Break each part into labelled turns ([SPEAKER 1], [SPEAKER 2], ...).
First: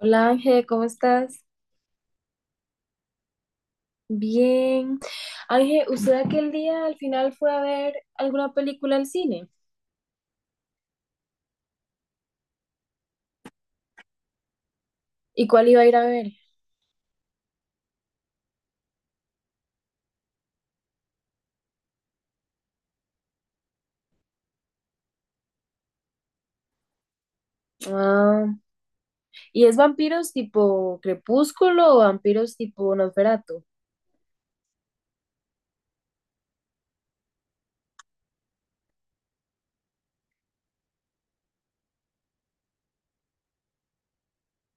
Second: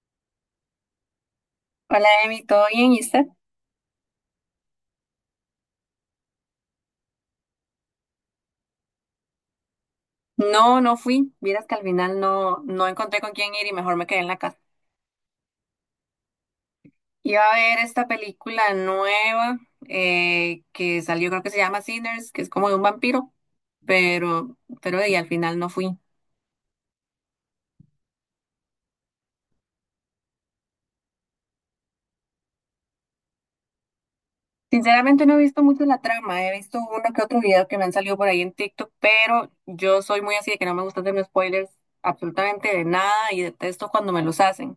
[SPEAKER 1] Hola Ángel, ¿cómo estás?
[SPEAKER 2] Hola, Emi, ¿todo bien? ¿Y usted?
[SPEAKER 1] Bien. Ángel, ¿usted aquel día al final fue a ver alguna película al cine?
[SPEAKER 2] No, no fui. Vieras que al final no encontré con quién ir y mejor me quedé en la casa.
[SPEAKER 1] ¿Y cuál iba a ir a ver?
[SPEAKER 2] Iba a ver esta película nueva que salió, creo que se llama Sinners, que es como de un vampiro, pero y al final no fui.
[SPEAKER 1] Ah, ¿y es vampiros tipo Crepúsculo o vampiros tipo Nosferatu?
[SPEAKER 2] Sinceramente no he visto mucho la trama, he visto uno que otro video que me han salido por ahí en TikTok, pero yo soy muy así de que no me gusta hacerme spoilers absolutamente de nada y detesto cuando me los hacen.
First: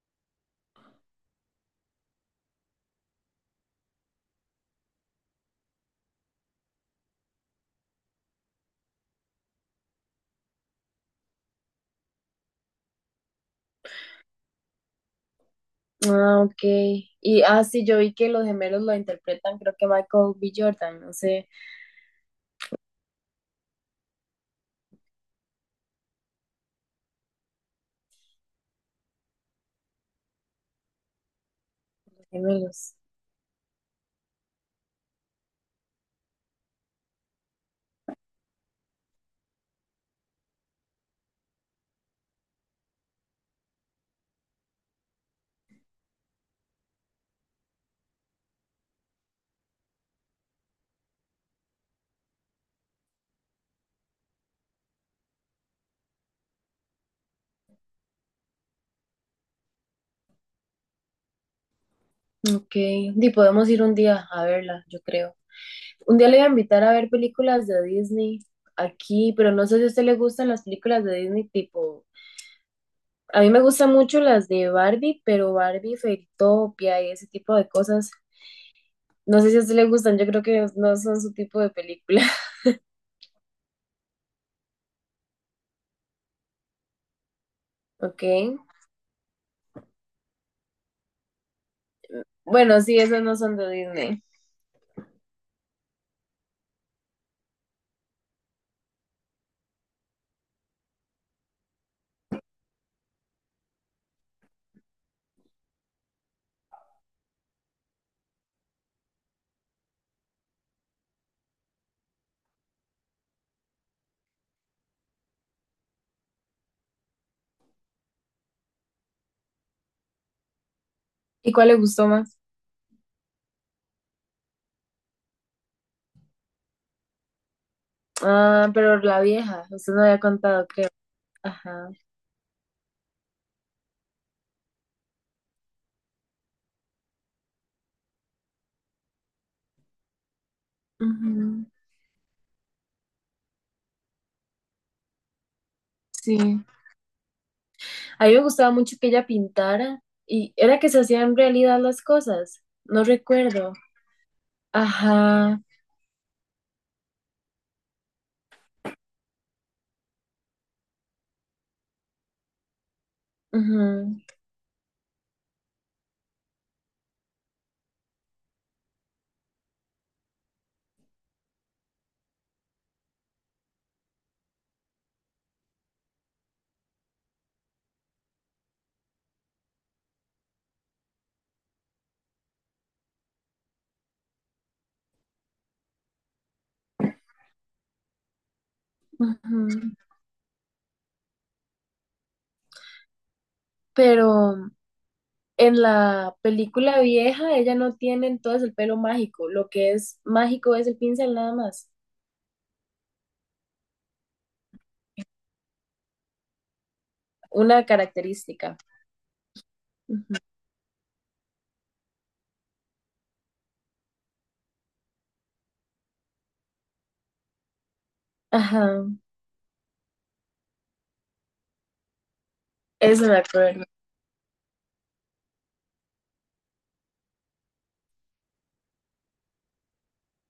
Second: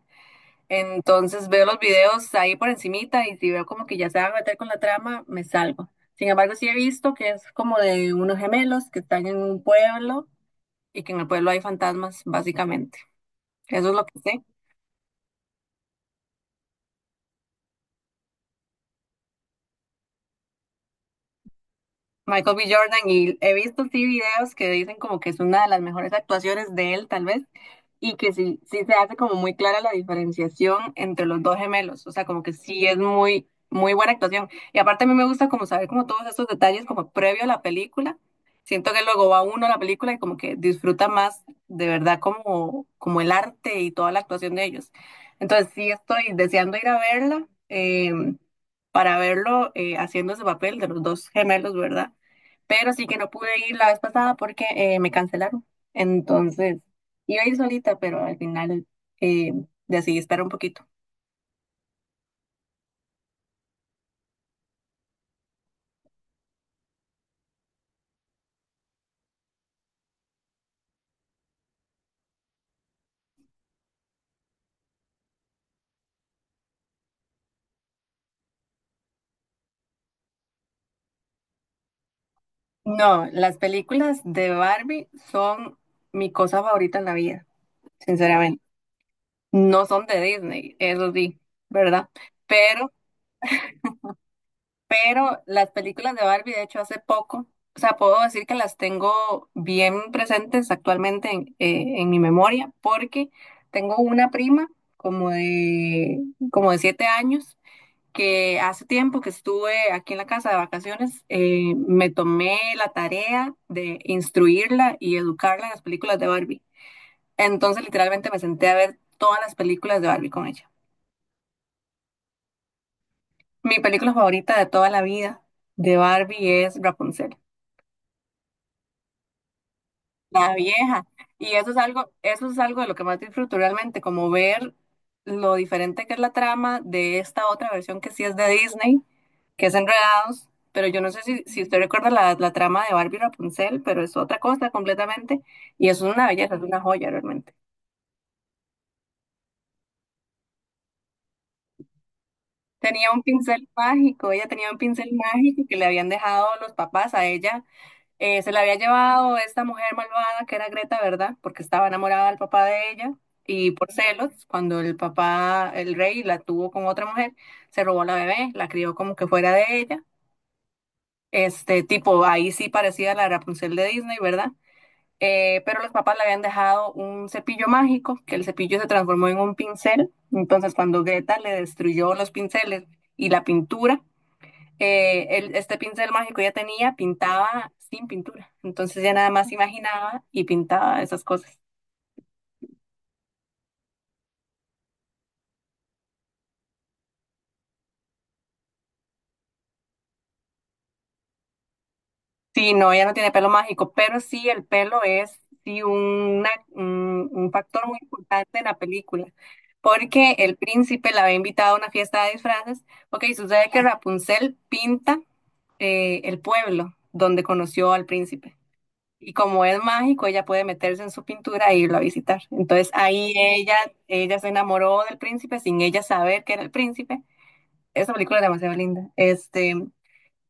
[SPEAKER 2] Entonces veo los videos ahí por encimita y si veo como que ya se van a meter con la trama, me salgo. Sin embargo, sí he visto que es como de unos gemelos que están en un pueblo y que en el pueblo hay fantasmas, básicamente. Eso es lo que sé.
[SPEAKER 1] Ah, ok. Y ah, sí, yo vi que los gemelos lo interpretan, creo que Michael B. Jordan, no sé,
[SPEAKER 2] Michael B. Jordan, y he visto sí videos que dicen como que es una de las mejores actuaciones de él, tal vez, y que sí, sí se hace como muy clara la diferenciación entre los dos gemelos, o sea,
[SPEAKER 1] los
[SPEAKER 2] como que sí
[SPEAKER 1] gemelos.
[SPEAKER 2] es muy, muy buena actuación. Y aparte a mí me gusta como saber como todos estos detalles como previo a la película. Siento que luego va uno a la película y como que disfruta más de verdad como, como el arte y toda la actuación de ellos. Entonces sí estoy deseando ir a verla. Para verlo haciendo ese papel de los dos gemelos, ¿verdad? Pero sí que no pude ir la vez pasada porque me cancelaron. Entonces, iba a ir solita, pero al final eh, decidí esperar un poquito.
[SPEAKER 1] Ok. Y podemos ir un día a verla, yo creo. Un día le voy a invitar a ver películas de Disney aquí, pero no sé si a usted le gustan las películas de Disney tipo. A mí me gustan mucho las de Barbie, pero Barbie, Fairytopia y ese tipo de cosas. No sé si a usted le gustan, yo creo que no son su tipo de película.
[SPEAKER 2] No, las películas de Barbie son mi cosa favorita en la vida,
[SPEAKER 1] Ok.
[SPEAKER 2] sinceramente. No son de Disney, eso sí, ¿verdad?
[SPEAKER 1] Bueno,
[SPEAKER 2] Pero
[SPEAKER 1] sí, esas no son de Disney.
[SPEAKER 2] Pero las películas de Barbie, de hecho, hace poco, o sea, puedo decir que las tengo bien presentes actualmente en mi memoria, porque tengo una prima como de, como de 7 años, que hace tiempo que estuve aquí en la casa de vacaciones, me tomé la tarea de instruirla y educarla en las películas de Barbie. Entonces, literalmente me senté a ver todas las películas de Barbie con ella.
[SPEAKER 1] ¿Y cuál le gustó más?
[SPEAKER 2] Mi película favorita de toda la vida de Barbie es Rapunzel.
[SPEAKER 1] Ah, pero la vieja, usted no había
[SPEAKER 2] La
[SPEAKER 1] contado, creo.
[SPEAKER 2] vieja. Y
[SPEAKER 1] Ajá.
[SPEAKER 2] eso es algo de lo que más disfruto realmente, como ver lo diferente que es la trama de esta otra versión que sí es de Disney, que es Enredados, pero yo no sé si, si
[SPEAKER 1] Ujú,
[SPEAKER 2] usted recuerda la trama de Barbie y Rapunzel, pero es otra cosa completamente, y eso es una belleza, es
[SPEAKER 1] sí.
[SPEAKER 2] una joya realmente.
[SPEAKER 1] A mí me gustaba mucho que ella pintara y era que se hacían realidad las cosas. No
[SPEAKER 2] Tenía un pincel
[SPEAKER 1] recuerdo.
[SPEAKER 2] mágico, ella tenía un pincel
[SPEAKER 1] Ajá.
[SPEAKER 2] mágico que le habían dejado los papás a ella. Se la había llevado esta mujer malvada que era Greta, ¿verdad? Porque estaba enamorada del papá de ella y
[SPEAKER 1] Ujú,
[SPEAKER 2] por celos, cuando el papá, el rey, la tuvo con otra mujer, se robó la bebé, la crió como que fuera de ella. Este tipo, ahí sí parecía la Rapunzel de Disney, ¿verdad? Pero los papás le habían dejado un cepillo mágico, que el cepillo se transformó en un pincel. Entonces, cuando Greta le destruyó los pinceles y la pintura, este pincel mágico ya tenía, pintaba sin pintura. Entonces ya nada más
[SPEAKER 1] ujú.
[SPEAKER 2] imaginaba y pintaba esas cosas.
[SPEAKER 1] Pero en la película vieja, ella no tiene entonces el pelo mágico. Lo que es mágico es el pincel nada más.
[SPEAKER 2] Sí, no, ella no tiene pelo mágico, pero sí el pelo es sí un factor
[SPEAKER 1] Una
[SPEAKER 2] muy importante en
[SPEAKER 1] característica.
[SPEAKER 2] la película, porque
[SPEAKER 1] Ujú.
[SPEAKER 2] el príncipe la había invitado a una fiesta de disfraces. Ok, sucede que Rapunzel pinta el pueblo donde conoció al príncipe.
[SPEAKER 1] Ajá,
[SPEAKER 2] Y como es mágico, ella puede meterse en su pintura e irlo a visitar. Entonces
[SPEAKER 1] eso
[SPEAKER 2] ahí
[SPEAKER 1] me
[SPEAKER 2] ella,
[SPEAKER 1] acuerdo.
[SPEAKER 2] ella se enamoró del príncipe sin ella saber que era el príncipe. Esa película es demasiado linda. Este,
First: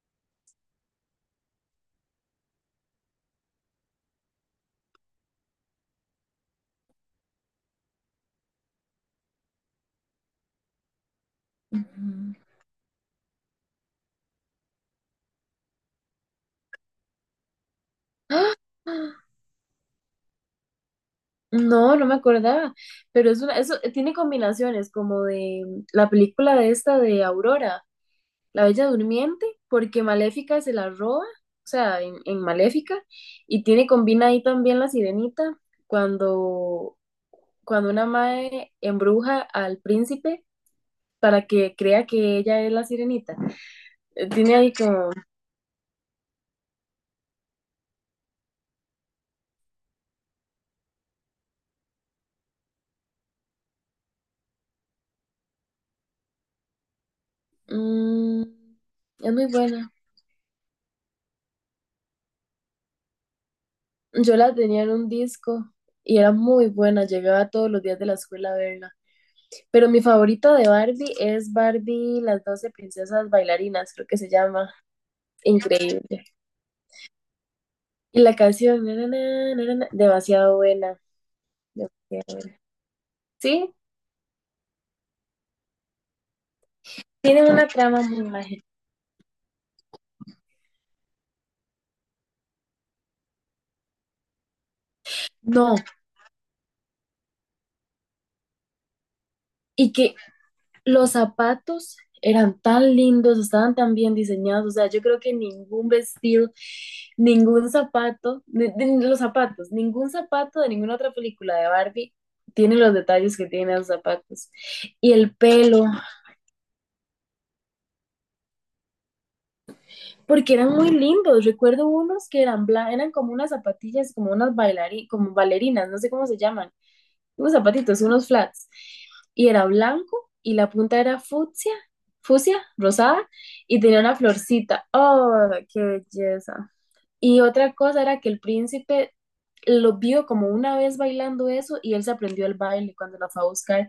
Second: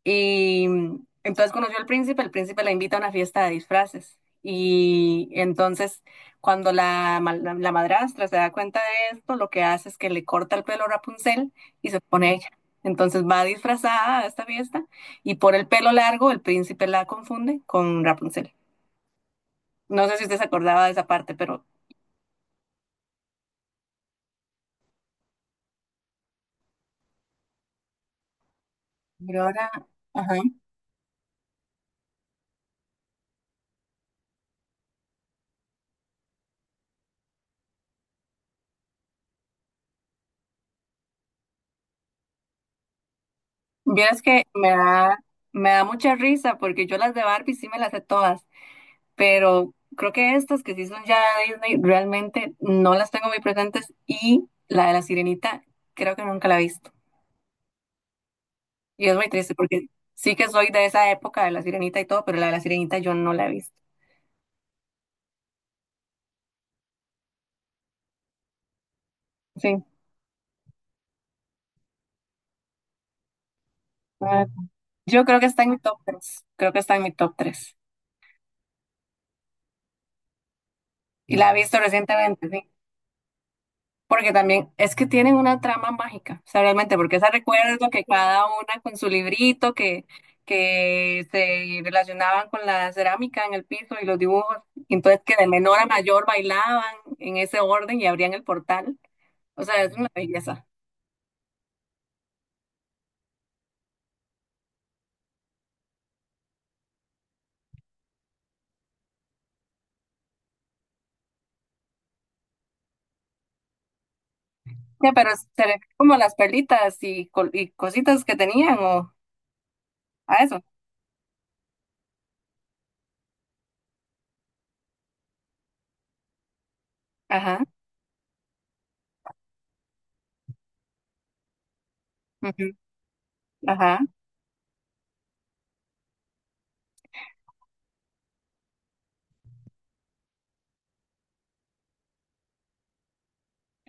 [SPEAKER 2] y mm, entonces conoció al príncipe, el príncipe la invita a una fiesta de disfraces. Y entonces, cuando la madrastra se da cuenta de esto, lo que hace es que le corta el pelo a Rapunzel y se
[SPEAKER 1] Ujú.
[SPEAKER 2] pone ella. Entonces va disfrazada a esta fiesta y por el pelo largo el príncipe la confunde con Rapunzel.
[SPEAKER 1] ¡Ah!
[SPEAKER 2] No sé si usted se acordaba de esa parte, pero,
[SPEAKER 1] No, no me acordaba. Pero es una, eso tiene combinaciones como de la película de esta de Aurora, La Bella
[SPEAKER 2] pero
[SPEAKER 1] Durmiente,
[SPEAKER 2] ahora,
[SPEAKER 1] porque
[SPEAKER 2] ajá.
[SPEAKER 1] Maléfica se la roba, o sea, en Maléfica, y tiene, combina ahí también la Sirenita, cuando cuando una mae embruja al príncipe para que crea que ella es la sirenita.
[SPEAKER 2] Vieras que
[SPEAKER 1] Tiene
[SPEAKER 2] me
[SPEAKER 1] ahí como...
[SPEAKER 2] da, me da mucha risa porque yo las de Barbie sí me las sé todas, pero creo que estas que sí son ya de Disney realmente no las tengo muy presentes, y la de la Sirenita creo que nunca la he visto.
[SPEAKER 1] mm,
[SPEAKER 2] Y es muy
[SPEAKER 1] es muy
[SPEAKER 2] triste porque
[SPEAKER 1] buena.
[SPEAKER 2] sí que soy de esa época de la Sirenita y todo, pero la de la Sirenita yo no la he visto.
[SPEAKER 1] Yo la tenía en un disco y era muy buena. Llegaba todos los días de la escuela a verla.
[SPEAKER 2] Sí.
[SPEAKER 1] Pero mi favorita de Barbie es Barbie, las doce princesas bailarinas, creo que se
[SPEAKER 2] Ah,
[SPEAKER 1] llama.
[SPEAKER 2] yo creo que está en mi top
[SPEAKER 1] Increíble.
[SPEAKER 2] tres. Creo que está en mi top tres.
[SPEAKER 1] Y la canción, na, na, na, na, na, demasiado buena.
[SPEAKER 2] Y la he visto
[SPEAKER 1] Demasiado
[SPEAKER 2] recientemente,
[SPEAKER 1] buena.
[SPEAKER 2] sí.
[SPEAKER 1] Sí,
[SPEAKER 2] Porque también es que tienen una trama mágica, o sea, realmente, porque esa
[SPEAKER 1] tiene una
[SPEAKER 2] recuerdo
[SPEAKER 1] trama
[SPEAKER 2] que
[SPEAKER 1] muy
[SPEAKER 2] cada
[SPEAKER 1] mágica.
[SPEAKER 2] una con su librito, que se relacionaban con la cerámica en el piso y los dibujos, y entonces que de
[SPEAKER 1] No,
[SPEAKER 2] menor a mayor bailaban en ese orden y abrían el portal, o sea,
[SPEAKER 1] y
[SPEAKER 2] es una
[SPEAKER 1] que
[SPEAKER 2] belleza.
[SPEAKER 1] los zapatos eran tan lindos, estaban tan bien diseñados. O sea, yo creo que ningún vestido, ningún zapato, los zapatos, ningún zapato de ninguna otra película de Barbie tiene los detalles que tienen los zapatos. Y
[SPEAKER 2] Ya, pero
[SPEAKER 1] el
[SPEAKER 2] se refiere
[SPEAKER 1] pelo,
[SPEAKER 2] como a las perlitas y, col- y cositas que tenían o a
[SPEAKER 1] porque
[SPEAKER 2] eso.
[SPEAKER 1] eran muy lindos. Recuerdo unos que eran bla, eran como unas zapatillas, como unas como bailarinas, no sé cómo se llaman. Unos
[SPEAKER 2] Ajá,
[SPEAKER 1] zapatitos, unos flats, y era blanco y la punta era fucsia, fucsia,
[SPEAKER 2] ujú,
[SPEAKER 1] rosada, y
[SPEAKER 2] ajá,
[SPEAKER 1] tenía una florcita. ¡Oh, qué belleza! Y otra cosa era que el príncipe lo vio como una vez bailando eso y él se aprendió el baile cuando la fue a buscar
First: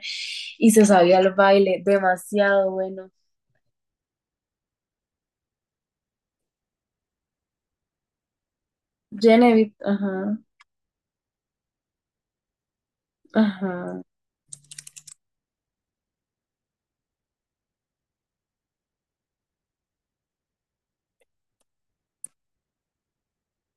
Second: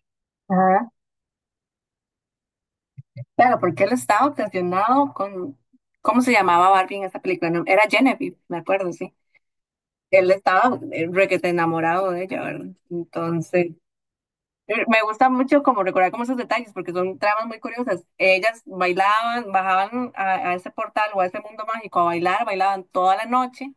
[SPEAKER 1] y se
[SPEAKER 2] ajá.
[SPEAKER 1] sabía el baile, demasiado bueno.
[SPEAKER 2] Claro, porque él estaba obsesionado con, ¿cómo se llamaba Barbie en esa película? No, era Genevieve, me acuerdo, sí.
[SPEAKER 1] Genevieve,
[SPEAKER 2] Él
[SPEAKER 1] ajá,
[SPEAKER 2] estaba requete enamorado de ella, ¿verdad? Entonces,
[SPEAKER 1] ajá.
[SPEAKER 2] me gusta mucho como recordar como esos detalles, porque son tramas muy curiosas. Ellas bailaban, bajaban a ese portal o a ese mundo mágico a bailar, bailaban toda la noche.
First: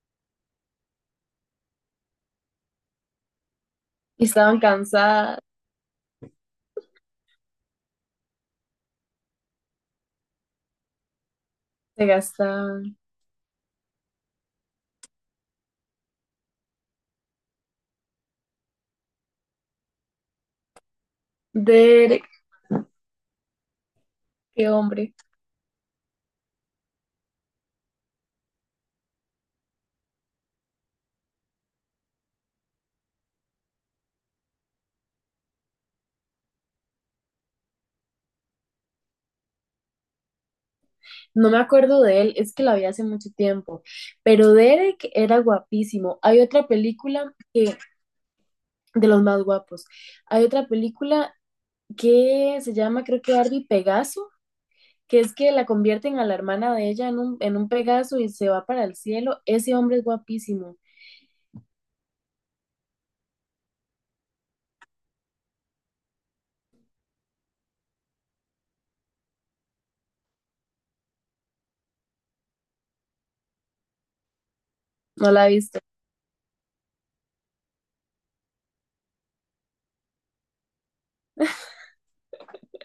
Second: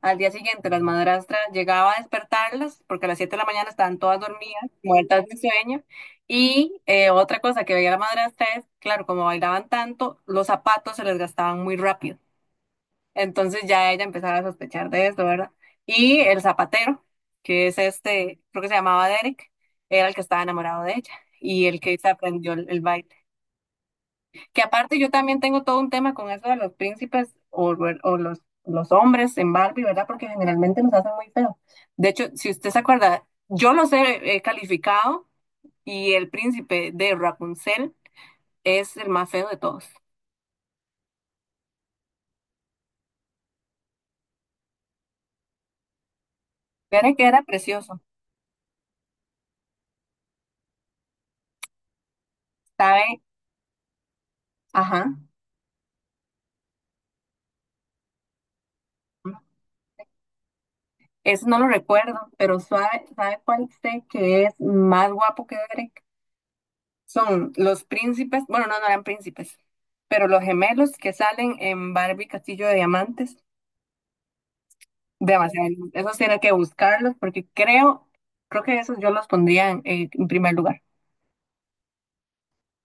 [SPEAKER 2] Al día siguiente, las madrastras llegaba a despertarlas, porque a las 7 de la mañana estaban todas
[SPEAKER 1] Y estaban
[SPEAKER 2] dormidas, muertas de
[SPEAKER 1] cansadas,
[SPEAKER 2] sueño. Y otra cosa que veía la madrastra es, claro, como bailaban tanto, los zapatos se les gastaban muy
[SPEAKER 1] se
[SPEAKER 2] rápido.
[SPEAKER 1] gastaban.
[SPEAKER 2] Entonces ya ella empezaba a sospechar de esto, ¿verdad? Y el zapatero, que es este, creo que se llamaba Derek, era el que estaba enamorado de ella y el que se
[SPEAKER 1] Derek,
[SPEAKER 2] aprendió el baile. Que
[SPEAKER 1] qué
[SPEAKER 2] aparte yo
[SPEAKER 1] hombre.
[SPEAKER 2] también tengo todo un tema con eso de los príncipes o los hombres en Barbie, ¿verdad? Porque generalmente nos hacen muy feo. De hecho, si usted se acuerda, yo los he calificado y el príncipe de Rapunzel es el más feo de todos.
[SPEAKER 1] No me acuerdo de él, es que la vi hace mucho tiempo, pero Derek era guapísimo. Hay otra
[SPEAKER 2] Derek
[SPEAKER 1] película
[SPEAKER 2] era
[SPEAKER 1] que,
[SPEAKER 2] precioso,
[SPEAKER 1] de los más guapos, hay otra película que se llama,
[SPEAKER 2] ¿sabe?
[SPEAKER 1] creo que Barbie Pegaso,
[SPEAKER 2] Ajá.
[SPEAKER 1] que es que la convierten a la hermana de ella en un Pegaso y se va para el cielo. Ese hombre es guapísimo,
[SPEAKER 2] Eso no lo recuerdo, pero ¿sabe cuál sé que es más guapo que Derek? Son los príncipes, bueno, no, no eran príncipes, pero los gemelos que salen en Barbie Castillo de Diamantes.
[SPEAKER 1] no la he
[SPEAKER 2] Demasiado,
[SPEAKER 1] visto.
[SPEAKER 2] esos tiene que buscarlos porque creo que esos yo los pondría en primer lugar.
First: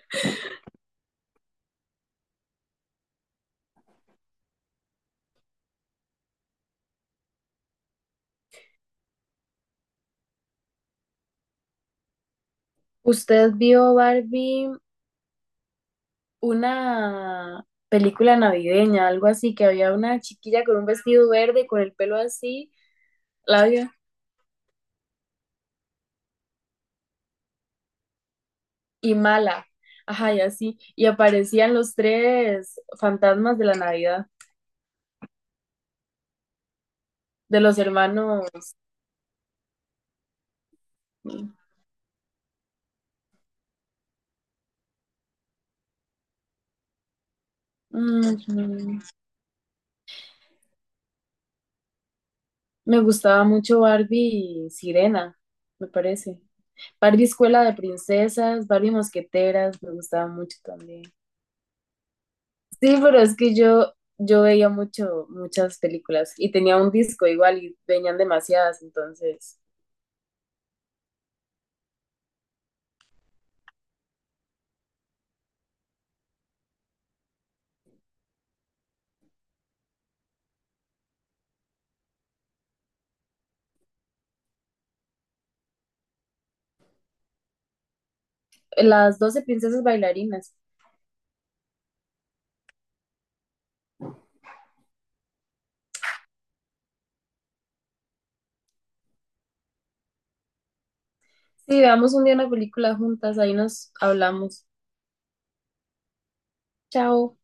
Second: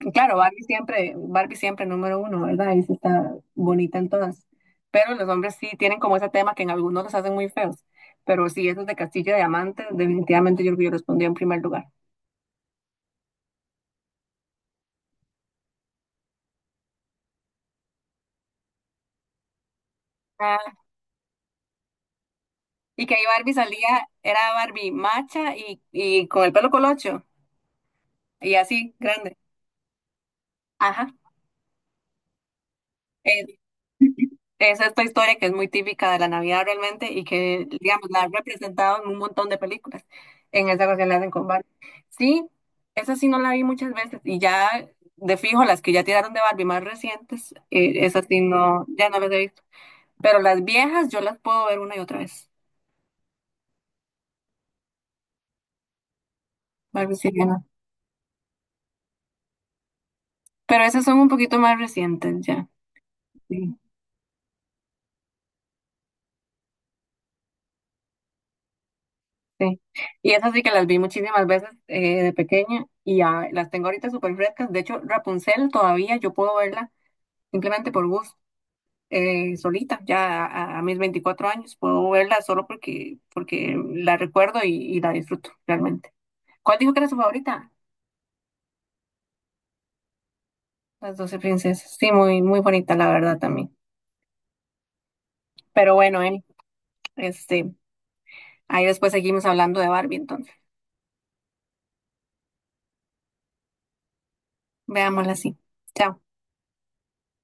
[SPEAKER 2] Y claro, Barbie siempre número uno, ¿verdad? Ahí sí está bonita en todas. Pero los hombres sí tienen como ese tema que en algunos los hacen muy feos. Pero sí, esos de Castillo de Diamantes, definitivamente yo creo que yo los pondría en primer lugar.
[SPEAKER 1] ¿Usted vio Barbie una película navideña, algo así, que había una chiquilla con un vestido verde, con el pelo así,
[SPEAKER 2] Y que ahí Barbie
[SPEAKER 1] la vio?
[SPEAKER 2] salía, era Barbie macha y con el pelo colocho y así,
[SPEAKER 1] Y
[SPEAKER 2] grande.
[SPEAKER 1] mala. Ajá, y así.
[SPEAKER 2] Ajá.
[SPEAKER 1] Y aparecían los tres
[SPEAKER 2] Es,
[SPEAKER 1] fantasmas de la Navidad,
[SPEAKER 2] es esta historia que es muy típica de la Navidad realmente y
[SPEAKER 1] de
[SPEAKER 2] que,
[SPEAKER 1] los
[SPEAKER 2] digamos, la han
[SPEAKER 1] hermanos.
[SPEAKER 2] representado en un montón de películas. En esa ocasión la hacen con Barbie. Sí, esa sí no la vi muchas veces y ya de fijo las que ya tiraron de Barbie más recientes, esas sí no,
[SPEAKER 1] Mm,
[SPEAKER 2] ya no las he visto. Pero las viejas yo las puedo ver una y otra vez.
[SPEAKER 1] me gustaba mucho Barbie y Sirena, me parece.
[SPEAKER 2] Barbie
[SPEAKER 1] Barbie
[SPEAKER 2] sí, ya
[SPEAKER 1] Escuela
[SPEAKER 2] no.
[SPEAKER 1] de Princesas, Barbie Mosqueteras, me gustaba mucho
[SPEAKER 2] Pero esas
[SPEAKER 1] también.
[SPEAKER 2] son un poquito más recientes ya.
[SPEAKER 1] Sí, pero es que
[SPEAKER 2] Sí.
[SPEAKER 1] yo veía mucho, muchas películas y tenía un disco igual y venían demasiadas, entonces.
[SPEAKER 2] Sí, y esas sí que las vi muchísimas veces de pequeña y ya las tengo ahorita súper frescas. De hecho, Rapunzel todavía yo puedo verla simplemente por gusto, solita, ya a mis 24 años. Puedo verla solo porque la recuerdo y la disfruto realmente. ¿Cuál dijo que era su favorita?
[SPEAKER 1] Las doce princesas bailarinas.
[SPEAKER 2] Las 12 princesas. Sí, muy, muy bonita, la verdad también. Pero bueno, Eli, este, ahí después seguimos hablando de Barbie, entonces.
[SPEAKER 1] Sí, veamos un día una película juntas, ahí nos hablamos.
[SPEAKER 2] Veámosla así. Chao.
[SPEAKER 1] Chao.